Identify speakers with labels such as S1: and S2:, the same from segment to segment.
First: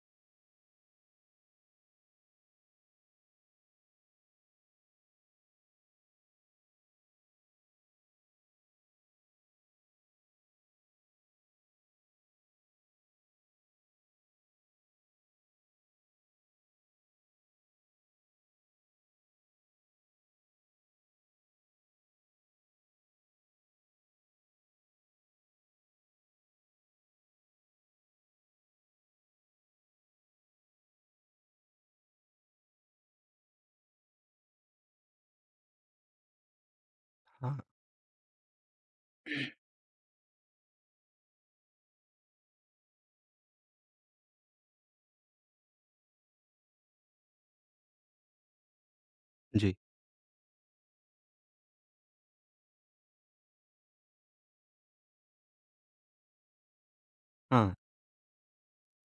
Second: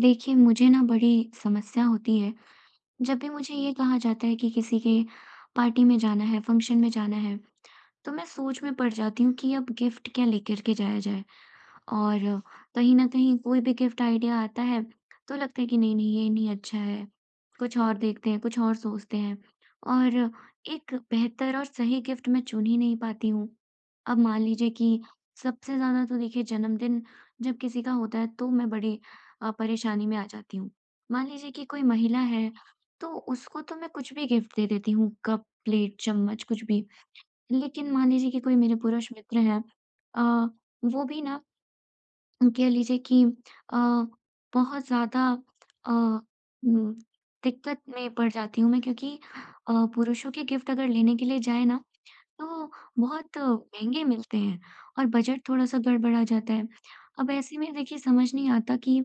S1: देखिए, मुझे ना बड़ी समस्या होती है, जब भी मुझे ये कहा जाता है कि किसी के पार्टी में जाना है, फंक्शन में जाना है, तो मैं सोच में पड़ जाती हूँ कि अब गिफ्ट क्या लेकर के जाया जाए। और कहीं न कहीं कोई भी गिफ्ट आइडिया आता है, तो लगता है कि नहीं, नहीं ये नहीं अच्छा है, कुछ और देखते हैं, कुछ और सोचते हैं और एक बेहतर और सही गिफ्ट मैं चुन ही नहीं पाती हूँ। अब मान लीजिए कि सबसे ज़्यादा तो देखिए जन्मदिन जब किसी का होता है तो मैं बड़ी परेशानी में आ जाती हूँ। मान लीजिए कि कोई महिला है, तो उसको तो मैं कुछ भी गिफ्ट दे देती हूँ, कप, प्लेट, चम्मच कुछ भी।
S2: हाँ,
S1: लेकिन मान लीजिए कि कोई मेरे पुरुष मित्र हैं अ, वो भी ना कह लीजिए कि अ, बहुत ज़्यादा अ, उम, दिक्कत में पड़ जाती हूँ मैं क्योंकि
S2: जी।
S1: पुरुषों के गिफ्ट अगर लेने के लिए जाए ना तो बहुत महंगे मिलते हैं और बजट थोड़ा-सा गड़बड़ा जाता है। अब ऐसे
S2: हाँ,
S1: में देखिए समझ नहीं आता कि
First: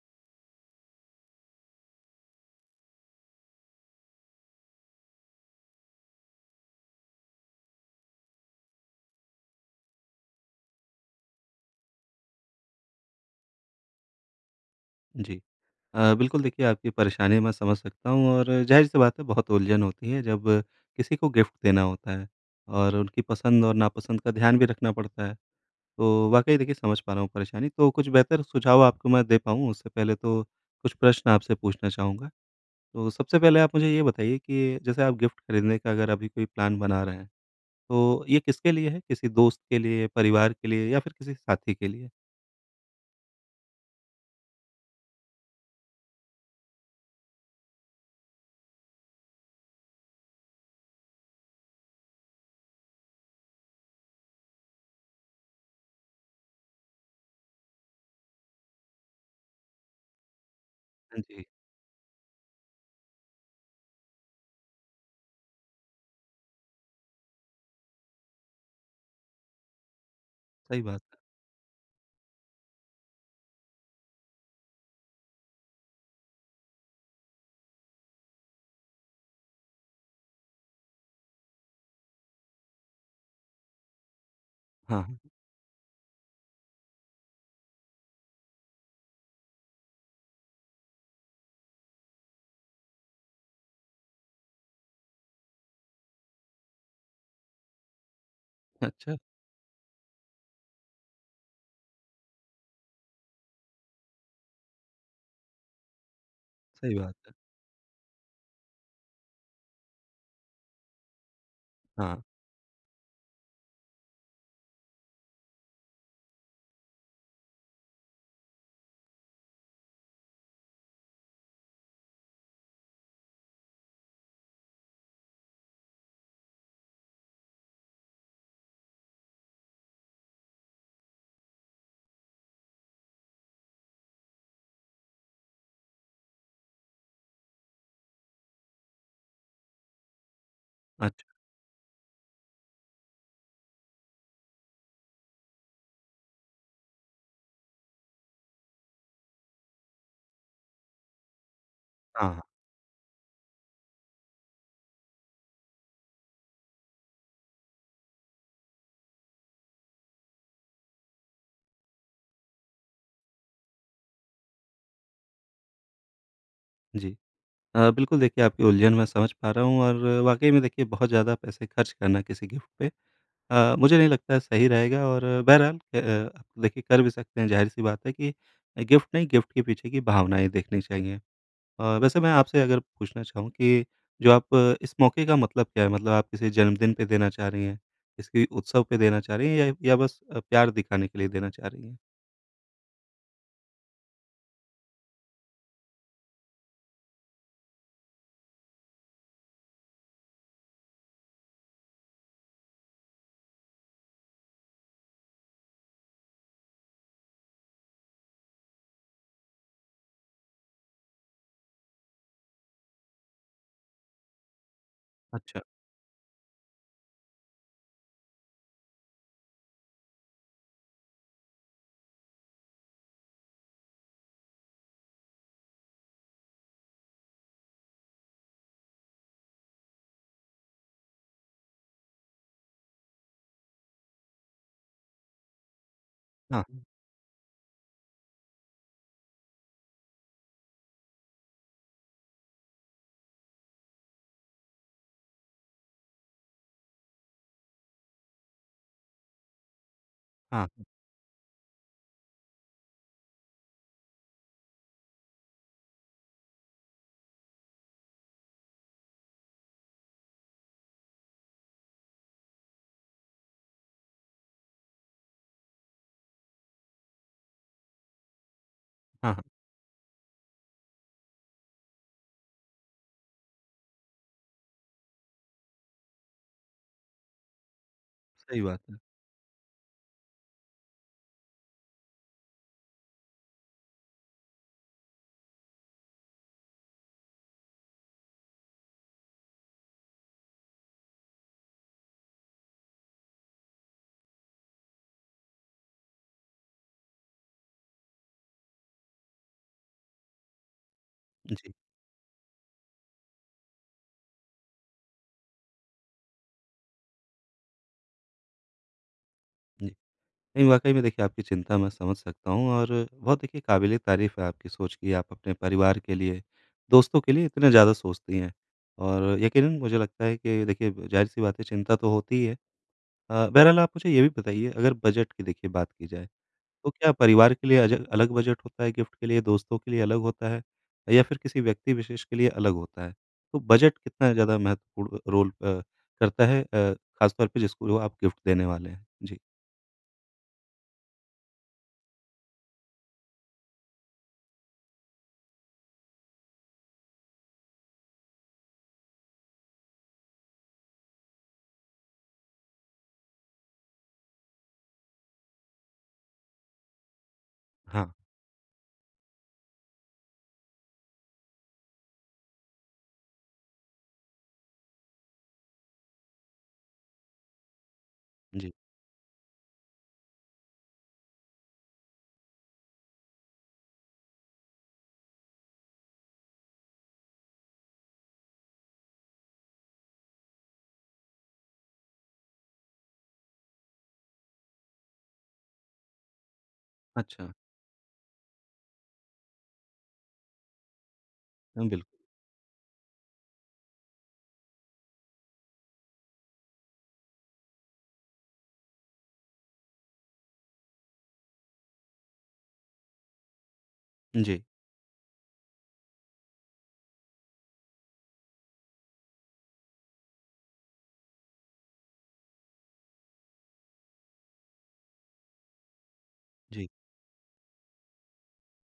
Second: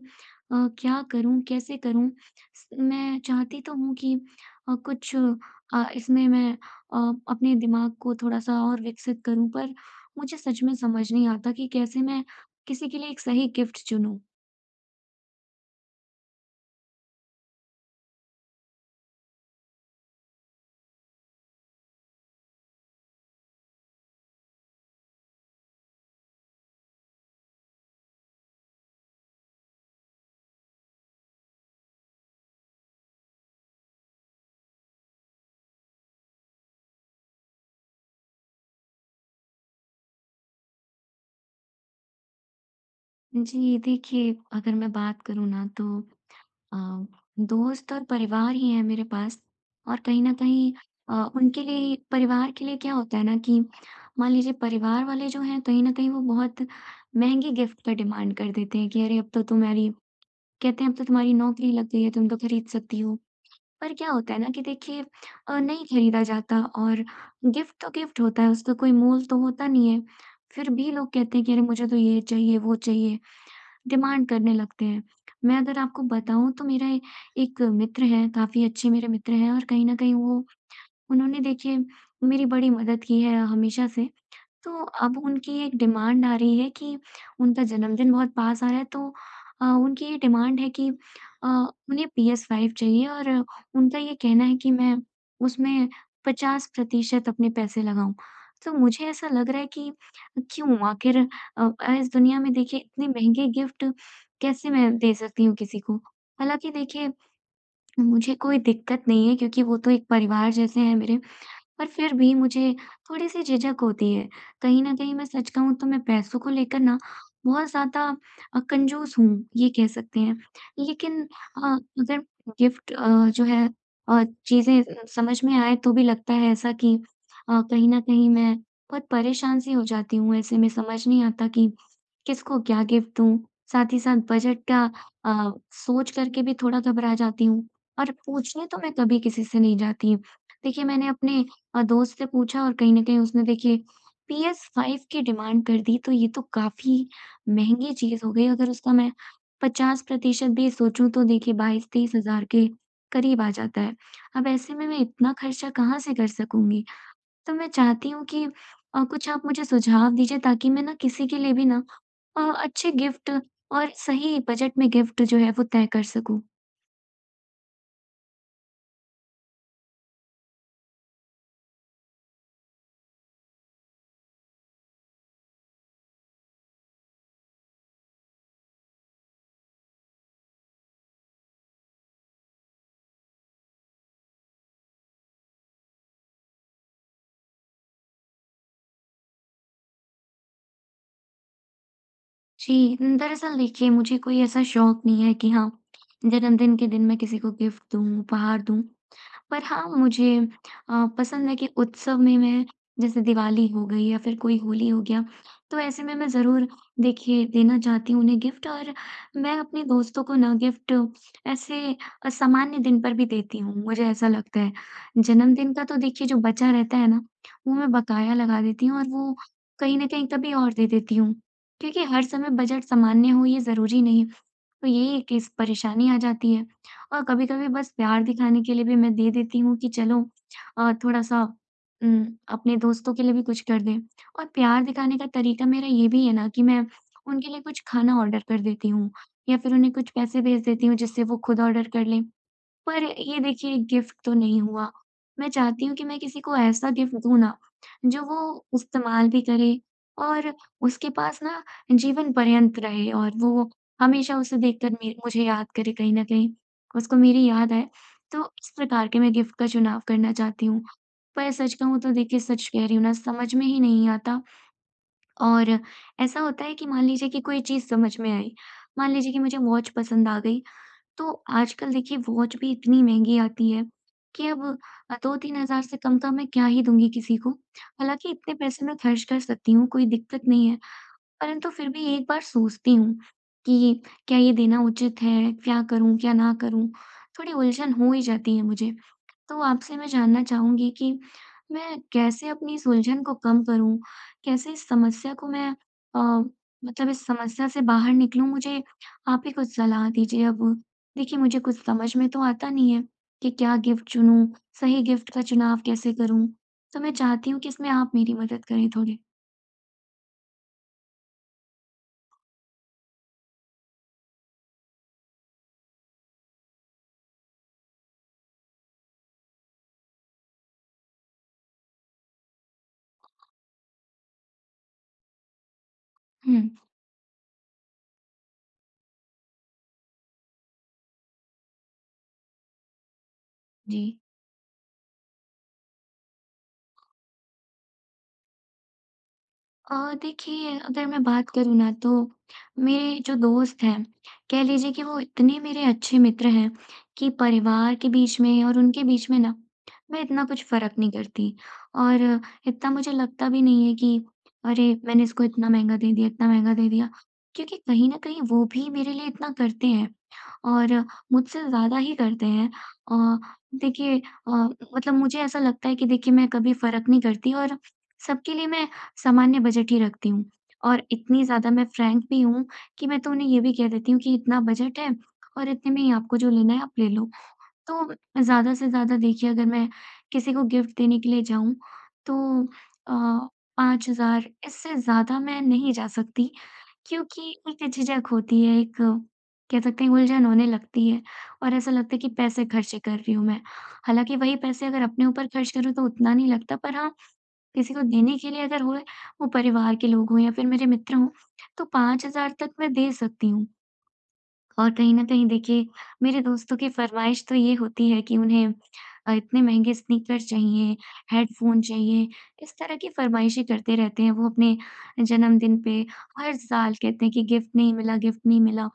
S1: क्या करूँ, कैसे करूँ? स मैं चाहती तो हूँ कि कुछ इसमें मैं अपने दिमाग को थोड़ा-सा और विकसित करूँ पर मुझे सच में समझ नहीं आता कि कैसे मैं किसी के लिए एक सही गिफ्ट चुनूँ?
S2: जी। बिल्कुल देखिए आपकी परेशानी मैं समझ सकता हूँ और ज़ाहिर-सी बात है बहुत उलझन होती है जब किसी को गिफ्ट देना होता है और उनकी पसंद और नापसंद का ध्यान भी रखना पड़ता है। तो वाक़ई देखिए समझ पा रहा हूँ परेशानी। तो कुछ बेहतर सुझाव आपको मैं दे पाऊँ उससे पहले तो कुछ प्रश्न आपसे पूछना चाहूँगा। तो सबसे पहले आप मुझे ये बताइए कि जैसे आप गिफ्ट खरीदने का अगर अभी कोई प्लान बना रहे हैं, तो ये किसके लिए है? किसी दोस्त के लिए, परिवार के लिए या फिर किसी साथी के लिए?
S1: जी, देखिए अगर मैं बात करूँ ना तो अ, दोस्त और परिवार ही है मेरे पास और कहीं न कहीं उनके लिए परिवार के लिए क्या होता है ना कि मान लीजिए परिवार वाले जो हैं कहीं न कहीं वो बहुत महँगे गिफ्ट का डिमांड कर देते हैं कि अरे अब तो तुम्हारी कहते हैं अब तो
S2: हाँ
S1: तुम्हारी
S2: जी,
S1: नौकरी लग गई है, तुम तो खरीद सकती हो। पर क्या होता है ना कि देखिए नहीं खरीदा जाता और गिफ्ट तो गिफ्ट होता है, उसका कोई मोल तो होता नहीं है। फिर
S2: सही
S1: भी
S2: बात
S1: लोग
S2: है।
S1: कहते हैं कि अरे मुझे तो ये चाहिए, वो चाहिए। डिमांड करने लगते हैं। मैं अगर आपको बताऊँ तो मेरा ए एक मित्र है, काफ़ी अच्छे मेरे मित्र हैं और कहीं न कहीं वो उन्होंने देखिए मेरी बड़ी मदद की है हमेशा से। तो
S2: हाँ,
S1: अब
S2: हाँ।
S1: उनकी एक डिमांड आ रही है कि उनका जन्मदिन बहुत पास आ रहा है तो उनकी ये डिमांड है कि उन्हें PS5 चाहिए और उनका ये कहना है कि मैं उसमें 50% अपने पैसे लगाऊँ। तो मुझे
S2: अच्छा।
S1: ऐसा लग रहा है कि क्यों आखिर अ, इस दुनिया में देखिए इतने महँगे गिफ्ट कैसे मैं दे सकती हूँ किसी को? हालाँकि
S2: सही
S1: देखिए
S2: बात है।
S1: मुझे कोई दिक्कत नहीं है क्योंकि वो तो एक परिवार जैसे हैं मेरे। पर फिर
S2: हाँ,
S1: भी मुझे थोड़ी-सी झिझक होती है। कहीं न कहीं मैं सच कहूँ तो मैं पैसों को लेकर ना बहुत ज़्यादा कंजूस हूँ, ये कह सकते हैं। लेकिन अ, अगर गिफ्ट जो है चीज़ें समझ में आए तो भी लगता है ऐसा कि कहीं न कहीं मैं बहुत परेशान-सी हो जाती हूँ। ऐसे में समझ नहीं आता कि किसको क्या गिफ्ट दूँ? साथ ही साथ बजट का अ, सोच करके भी थोड़ा घबरा जाती हूँ और पूछने तो मैं कभी किसी से नहीं जाती। देखिए, मैंने
S2: अच्छा।
S1: अपने दोस्त से पूछा और कहीं न कहीं उसने देखिए PS 5 की डिमांड कर दी, तो ये तो काफ़ी महँगी चीज़ हो गई। अगर उसका मैं 50% भी सोचूँ तो देखिए 22-23
S2: हाँ,
S1: हज़ार
S2: हाँ।
S1: के करीब आ जाता है। अब ऐसे में मैं इतना खर्चा कहाँ से कर सकूँगी? तो मैं चाहती हूँ कि कुछ आप मुझे सुझाव दीजिए ताकि मैं ना किसी के लिए भी ना अच्छे गिफ्ट और सही बजट में गिफ्ट जो है वो तय कर सकूँ।
S2: जी। बिल्कुल देखिए आपकी उलझन मैं समझ पा रहा हूँ और वाक़ई में देखिए बहुत ज़्यादा पैसे खर्च करना किसी गिफ्ट पे मुझे नहीं लगता है सही रहेगा और बहरहाल आप देखिए कर भी सकते हैं, ज़ाहिर-सी बात है कि गिफ्ट नहीं, गिफ्ट के पीछे की भावनाएँ देखनी चाहिए। वैसे मैं आपसे अगर पूछना चाहूँ कि जो आप इस मौके का मतलब क्या है? मतलब आप किसी जन्मदिन पे देना चाह रही हैं, किसी उत्सव पे देना चाह रही हैं या बस प्यार दिखाने के लिए देना चाह रही हैं?
S1: जी, दरअसल देखिए मुझे कोई ऐसा शौक नहीं है कि हाँ, जन्मदिन के दिन मैं किसी को गिफ्ट दूँ, उपहार दूँ। पर हाँ, मुझे पसंद है कि उत्सव में मैं जैसे दिवाली हो गई या फिर कोई होली हो गया, तो ऐसे में मैं ज़रूर देखिए देना चाहती हूँ उन्हें गिफ्ट और मैं अपने दोस्तों को ना गिफ्ट ऐसे असामान्य दिन पर भी देती हूँ, मुझे ऐसा लगता है।
S2: अच्छा।
S1: जन्मदिन का तो देखिए जो बचा रहता है ना, वो मैं बकाया लगा देती हूँ और वो कहीं न कहीं कभी और दे देती हूँ, क्योंकि हर समय बजट सामान्य हो ये ज़रूरी नहीं। तो ये एक इस परेशानी आ जाती है। और कभी-कभी बस प्यार दिखाने के लिए भी मैं दे देती हूँ कि चलो थोड़ा-सा उम, अपने दोस्तों के लिए भी कुछ कर दें। और प्यार दिखाने का तरीका मेरा ये भी है ना कि मैं
S2: हाँ,
S1: उनके लिए कुछ खाना ऑर्डर कर देती हूँ या फिर उन्हें कुछ पैसे भेज देती हूँ जिससे वो खुद ऑर्डर कर लें। पर ये देखिए गिफ्ट तो नहीं हुआ। मैं चाहती हूँ कि मैं किसी को ऐसा गिफ्ट दूँ ना, जो वो इस्तेमाल भी करे और
S2: हाँ,
S1: उसके पास ना जीवन पर्यंत रहे और वो हमेशा उसे देखकर मे मुझे याद करे कहीं न कहीं, उसको मेरी याद आए। तो इस प्रकार के मैं गिफ्ट का चुनाव करना चाहती हूँ। पर सच कहूँ तो देखिए सच कह रही हूँ ना समझ में ही नहीं आता और ऐसा होता है कि मान लीजिए कि कोई चीज़ समझ में आई, मान लीजिए
S2: हाँ,
S1: कि
S2: हाँ।
S1: मुझे वॉच पसंद आ गई तो आजकल देखिए वॉच भी इतनी महँगी आती है कि अब 2-3 हज़ार से कम का मैं क्या ही दूँगी किसी को। हालाँकि इतने
S2: सही बात
S1: पैसे मैं
S2: है।
S1: खर्च कर सकती हूँ, कोई दिक्कत नहीं है। परंतु फिर भी एक बार सोचती हूँ कि क्या ये देना उचित है? क्या करूँ, क्या ना करूँ? थोड़ी उलझन हो ही जाती है मुझे। तो आपसे मैं जानना चाहूँगी कि मैं कैसे अपनी इस उलझन को कम करूँ? कैसे इस समस्या को मैं अ, मतलब इस समस्या से बाहर निकलूँ? मुझे आप ही कुछ सलाह दीजिए अब। देखिए, मुझे
S2: जी।
S1: कुछ समझ में तो आता नहीं है कि क्या गिफ्ट चुनूँ, सही गिफ्ट का चुनाव कैसे करूँ? तो मैं चाहती हूँ कि इसमें आप मेरी मदद करें थोड़ी।
S2: जी। नहीं, वाक़ई में देखिए आपकी चिंता मैं समझ सकता हूँ और बहुत देखिए काबिले तारीफ़ है आपकी सोच कि आप अपने परिवार के लिए, दोस्तों के लिए इतना ज़्यादा सोचती हैं। और यकीनन मुझे लगता है कि देखिए ज़ाहिर-सी बात है चिंता तो होती ही है। बहरहाल आप मुझे ये भी बताइए, अगर बजट की देखिए बात की जाए,
S1: हुँ,
S2: तो क्या परिवार के लिए अजग अलग बजट होता है गिफ्ट के लिए, दोस्तों के लिए अलग होता है या फिर किसी व्यक्ति विशेष के लिए अलग होता है? तो बजट
S1: जी।
S2: कितना ज़्यादा महत्वपूर्ण रोल करता है, ख़ासतौर पे जिसको आप गिफ्ट देने वाले हैं? जी।
S1: अ, देखिए अगर मैं बात करूँ ना तो मेरे जो दोस्त हैं, कह लीजिए कि वो इतने मेरे अच्छे मित्र हैं कि परिवार के बीच में और उनके बीच में ना मैं इतना कुछ फ़र्क नहीं करती। और इतना मुझे लगता भी नहीं है कि अरे! मैंने इसको इतना महँगा दे दिया, इतना महँगा दे दिया। क्योंकि
S2: हाँ।
S1: कहीं न कहीं वो भी मेरे लिए इतना करते हैं और मुझसे ज़्यादा ही करते हैं। अ, देखिए अ, मतलब मुझे ऐसा लगता है कि देखिए मैं कभी फ़र्क नहीं करती और सबके लिए
S2: जी।
S1: मैं सामान्य बजट ही रखती हूँ और इतनी ज़्यादा मैं फ्रैंक भी हूँ कि मैं तो उन्हें ये भी कह देती हूँ कि इतना बजट है और इतने में ही आपको जो लेना है आप ले लो। तो ज़्यादा से ज़्यादा देखिए अगर मैं किसी को गिफ्ट देने के लिए जाऊँ तो अ, 5,000 इससे ज़्यादा मैं नहीं जा सकती क्योंकि
S2: अच्छा।
S1: एक झिझक होती है, एक कह सकते हैं उलझन होने लगती है और
S2: हाँ,
S1: ऐसा
S2: बिल्कुल।
S1: लगता है कि पैसे खर्चे कर रही हूँ मैं। हालाँकि वही पैसे अगर अपने ऊपर खर्च करूँ तो उतना नहीं लगता पर हाँ किसी को देने के लिए अगर होए, वो परिवार के लोग हों या फिर मेरे मित्र हों, तो 5,000 तक मैं दे सकती हूँ।
S2: जी,
S1: और कहीं न कहीं देखिए, मेरे दोस्तों की फ़रमाइश तो ये होती है कि उन्हें इतने महँगे स्नीकर्स चाहिए, हेडफ़ोन चाहिए, इस तरह की फ़रमाइशें करते रहते हैं। वो अपने जन्मदिन पे हर
S2: जी।
S1: साल कहते हैं कि गिफ्ट नहीं मिला, गिफ्ट नहीं मिला।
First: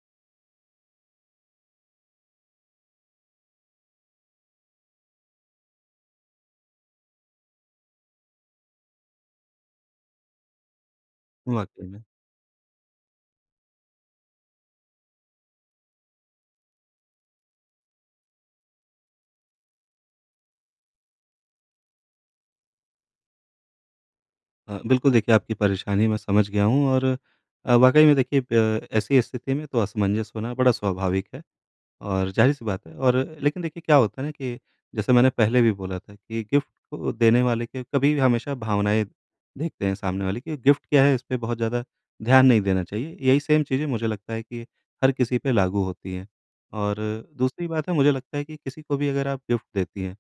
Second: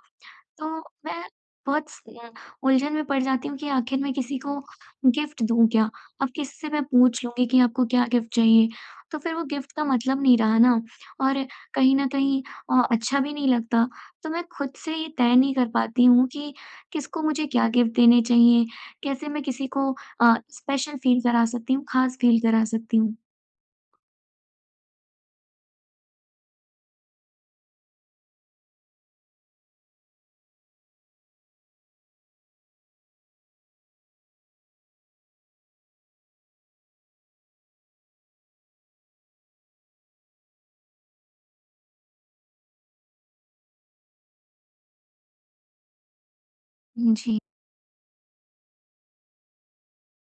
S1: तो मैं बहुत स अ, उलझन में पड़ जाती हूँ कि आखिर मैं किसी को गिफ्ट दूँ क्या? अब किसी से मैं पूछ लूँगी कि आपको क्या गिफ्ट चाहिए? तो फिर वो गिफ्ट का मतलब नहीं रहा ना और
S2: वाक़ई
S1: कहीं
S2: में।
S1: न कहीं अच्छा भी नहीं लगता। तो मैं खुद से ये तय नहीं कर पाती हूँ कि किसको मुझे क्या गिफ्ट देने चाहिए? कैसे मैं किसी को स्पेशल फ़ील करा सकती हूँ, ख़ास फ़ील करा सकती हूँ?
S2: बिल्कुल देखिए आपकी परेशानी मैं समझ गया हूँ और वाक़ई में देखिए ऐसी स्थिति में तो असमंजस होना बड़ा स्वाभाविक है और ज़ाहिर-सी बात है। और लेकिन देखिए क्या होता है ना कि जैसे मैंने पहले भी बोला था कि गिफ्ट को देने वाले के कभी भी हमेशा भावनाएँ देखते हैं सामने वाले की, गिफ्ट क्या है इस पे बहुत ज़्यादा ध्यान नहीं देना चाहिए। यही सेम चीज़ें मुझे लगता है कि हर किसी पे लागू होती हैं। और
S1: जी।
S2: दूसरी बात है, मुझे लगता है कि किसी को भी अगर आप गिफ्ट देती हैं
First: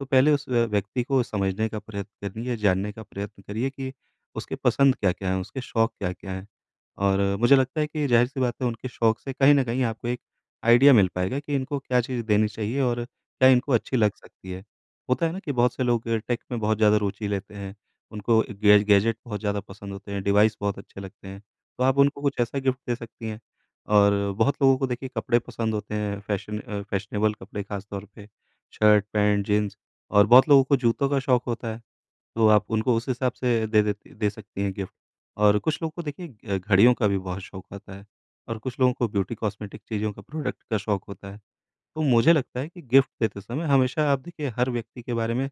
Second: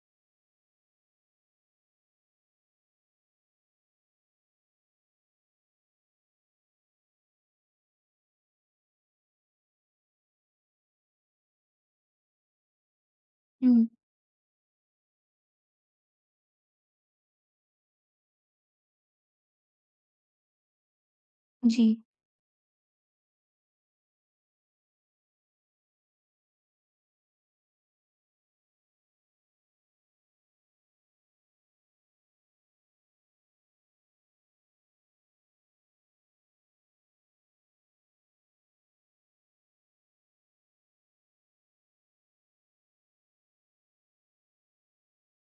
S2: तो पहले उस व्यक्ति को समझने का प्रयत्न करिए, जानने का प्रयत्न करिए कि उसके पसंद क्या-क्या हैं, उसके शौक क्या-क्या हैं। और मुझे लगता है कि ज़ाहिर-सी बात है, उनके शौक से कहीं न कहीं आपको एक आइडिया मिल पाएगा कि इनको क्या चीज़ देनी चाहिए और क्या इनको
S1: हुँ।
S2: अच्छी लग सकती है। होता है ना कि बहुत से लोग टेक में बहुत ज़्यादा रुचि लेते हैं, उनको गै गैजेट बहुत ज़्यादा पसंद होते हैं, डिवाइस बहुत अच्छे लगते हैं, तो
S1: जी,
S2: आप उनको कुछ ऐसा गिफ्ट दे सकती हैं। और बहुत लोगों को देखिए कपड़े पसंद होते हैं, फैशन, फैशनेबल कपड़े ख़ास तौर पे, शर्ट, पैंट, जीन्स, और बहुत लोगों को जूतों का शौक होता है, तो आप उनको उस हिसाब से दे सकती हैं गिफ्ट। और कुछ लोगों को देखिए घड़ियों का भी बहुत शौक होता है और कुछ लोगों को ब्यूटी कॉस्मेटिक चीज़ों का, प्रोडक्ट का शौक होता है। तो मुझे लगता है कि गिफ्ट देते समय हमेशा आप देखिए हर व्यक्ति के बारे में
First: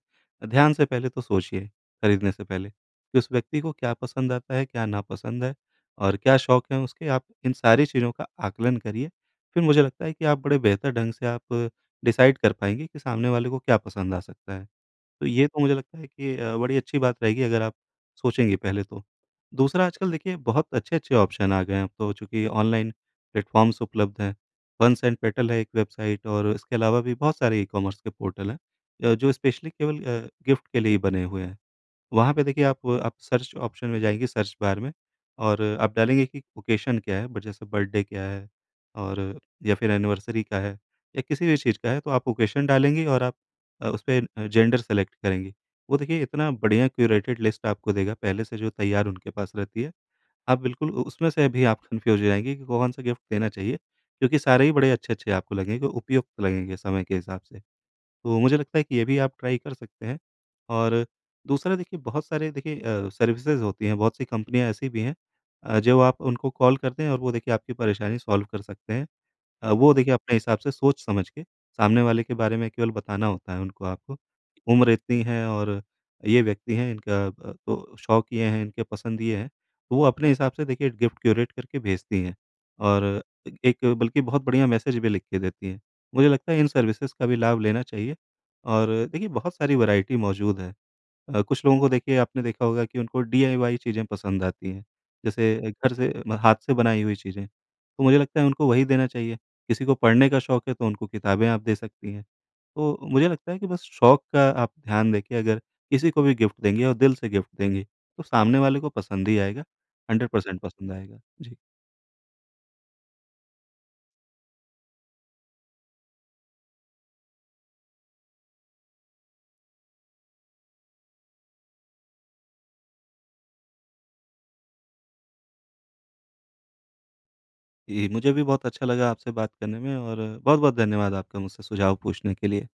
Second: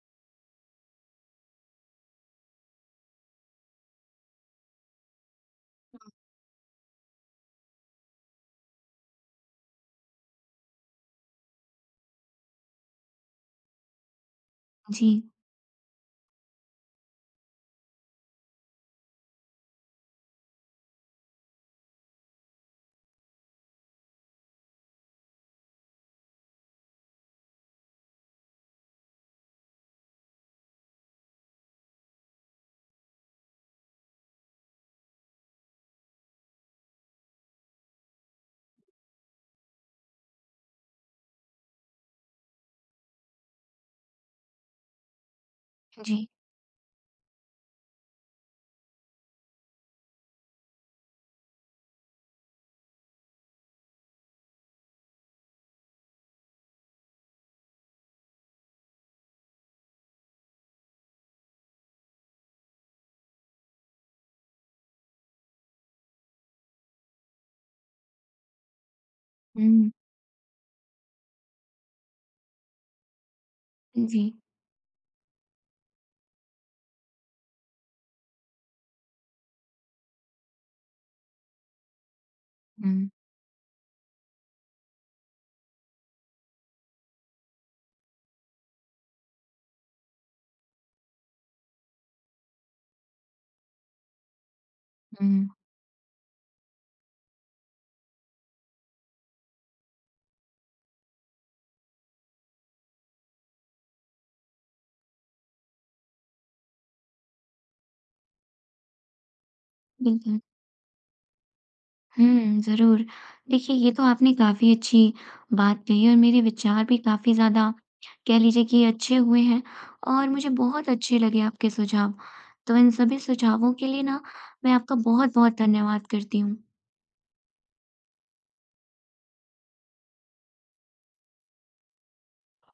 S2: ध्यान से पहले तो सोचिए, खरीदने से पहले कि उस व्यक्ति को क्या पसंद आता है, क्या नापसंद है और क्या शौक हैं उसके, आप इन सारी चीज़ों का आकलन करिए। फिर मुझे लगता है कि आप बड़े बेहतर ढंग से आप डिसाइड कर पाएँगे कि सामने वाले को क्या पसंद आ सकता है।
S1: जी,
S2: तो ये तो मुझे लगता है कि बड़ी अच्छी बात रहेगी अगर आप सोचेंगे पहले तो। दूसरा, आजकल देखिए बहुत अच्छे-अच्छे ऑप्शन आ गए हैं अब तो, चूँकि ऑनलाइन प्लेटफ़ॉर्म्स उपलब्ध हैं। हंस एंड पेटल है एक वेबसाइट, और इसके अलावा भी बहुत सारे ई-कॉमर्स के पोर्टल हैं जो स्पेशली केवल गिफ्ट के लिए ही बने हुए हैं। वहाँ पे देखिए आप सर्च ऑप्शन में जाएँगे, सर्च बार में, और आप डालेंगे कि ओकेशन क्या है, ब जैसे बर्थडे क्या है और या फिर एनिवर्सरी का है या किसी भी चीज़ का है, तो आप ओकेशन डालेंगी और आप उसपे जेंडर सेलेक्ट करेंगी। वो देखिए
S1: जी।
S2: इतना बढ़िया क्यूरेटेड लिस्ट आपको देगा, पहले से जो तैयार उनके पास रहती है। आप बिल्कुल उ उसमें से भी आप कन्फ्यूज़ हो जाएँगी कि कौन-सा गिफ्ट देना चाहिए, क्योंकि सारे ही बड़े अच्छे-अच्छे आपको लगेंगे, उपयुक्त लगेंगे समय के हिसाब से। तो मुझे लगता है कि ये भी आप ट्राई कर सकते हैं। और दूसरा देखिए, बहुत सारे देखिए सर्विसेज़ होती हैं, बहुत सी कंपनियाँ ऐसी भी हैं जो आप उनको कॉल करते हैं और वो देखिए आपकी परेशानी सॉल्व कर सकते हैं।
S1: हुँ,
S2: वो देखिए अपने हिसाब से सोच-समझ के, सामने वाले के बारे में केवल बताना होता है उनको आपको।
S1: जी।
S2: उम्र इतनी है और ये व्यक्ति हैं, इनका तो शौक ये हैं, इनके पसंद ये हैं। तो वो अपने हिसाब से देखिए गिफ्ट क्यूरेट करके भेजती हैं और
S1: हुँ,
S2: एक बल्कि बहुत बढ़िया मैसेज भी लिख के देती हैं। मुझे लगता है इन सर्विसेज़ का भी लाभ लेना चाहिए और देखिए बहुत सारी वैरायटी मौजूद है। कुछ लोगों को देखिए आपने देखा होगा कि उनको डीआईवाई चीज़ें पसंद आती हैं।
S1: हुँ।
S2: जैसे घर से म हाथ से बनाई हुई चीज़ें, तो मुझे लगता है उनको वही देना चाहिए। किसी को पढ़ने का शौक है तो उनको किताबें आप दे सकती हैं। तो मुझे लगता है कि बस शौक का आप ध्यान देके अगर किसी को भी गिफ्ट देंगे और दिल से गिफ्ट देंगे, तो सामने वाले को पसंद ही आएगा,
S1: बिल्कुल।
S2: 100% पसंद आएगा। जी।
S1: हुँ, ज़रूर। देखिए, ये तो आपने काफ़ी अच्छी बात कही और मेरे विचार भी काफ़ी ज़्यादा कह लीजिए कि अच्छे हुए हैं और मुझे बहुत अच्छे लगे आपके सुझाव। तो इन सभी सुझावों के लिए ना मैं आपका बहुत-बहुत धन्यवाद करती हूँ।
S2: जी, मुझे भी बहुत अच्छा लगा आपसे बात करने में, और बहुत-बहुत धन्यवाद आपका मुझसे सुझाव पूछने के लिए।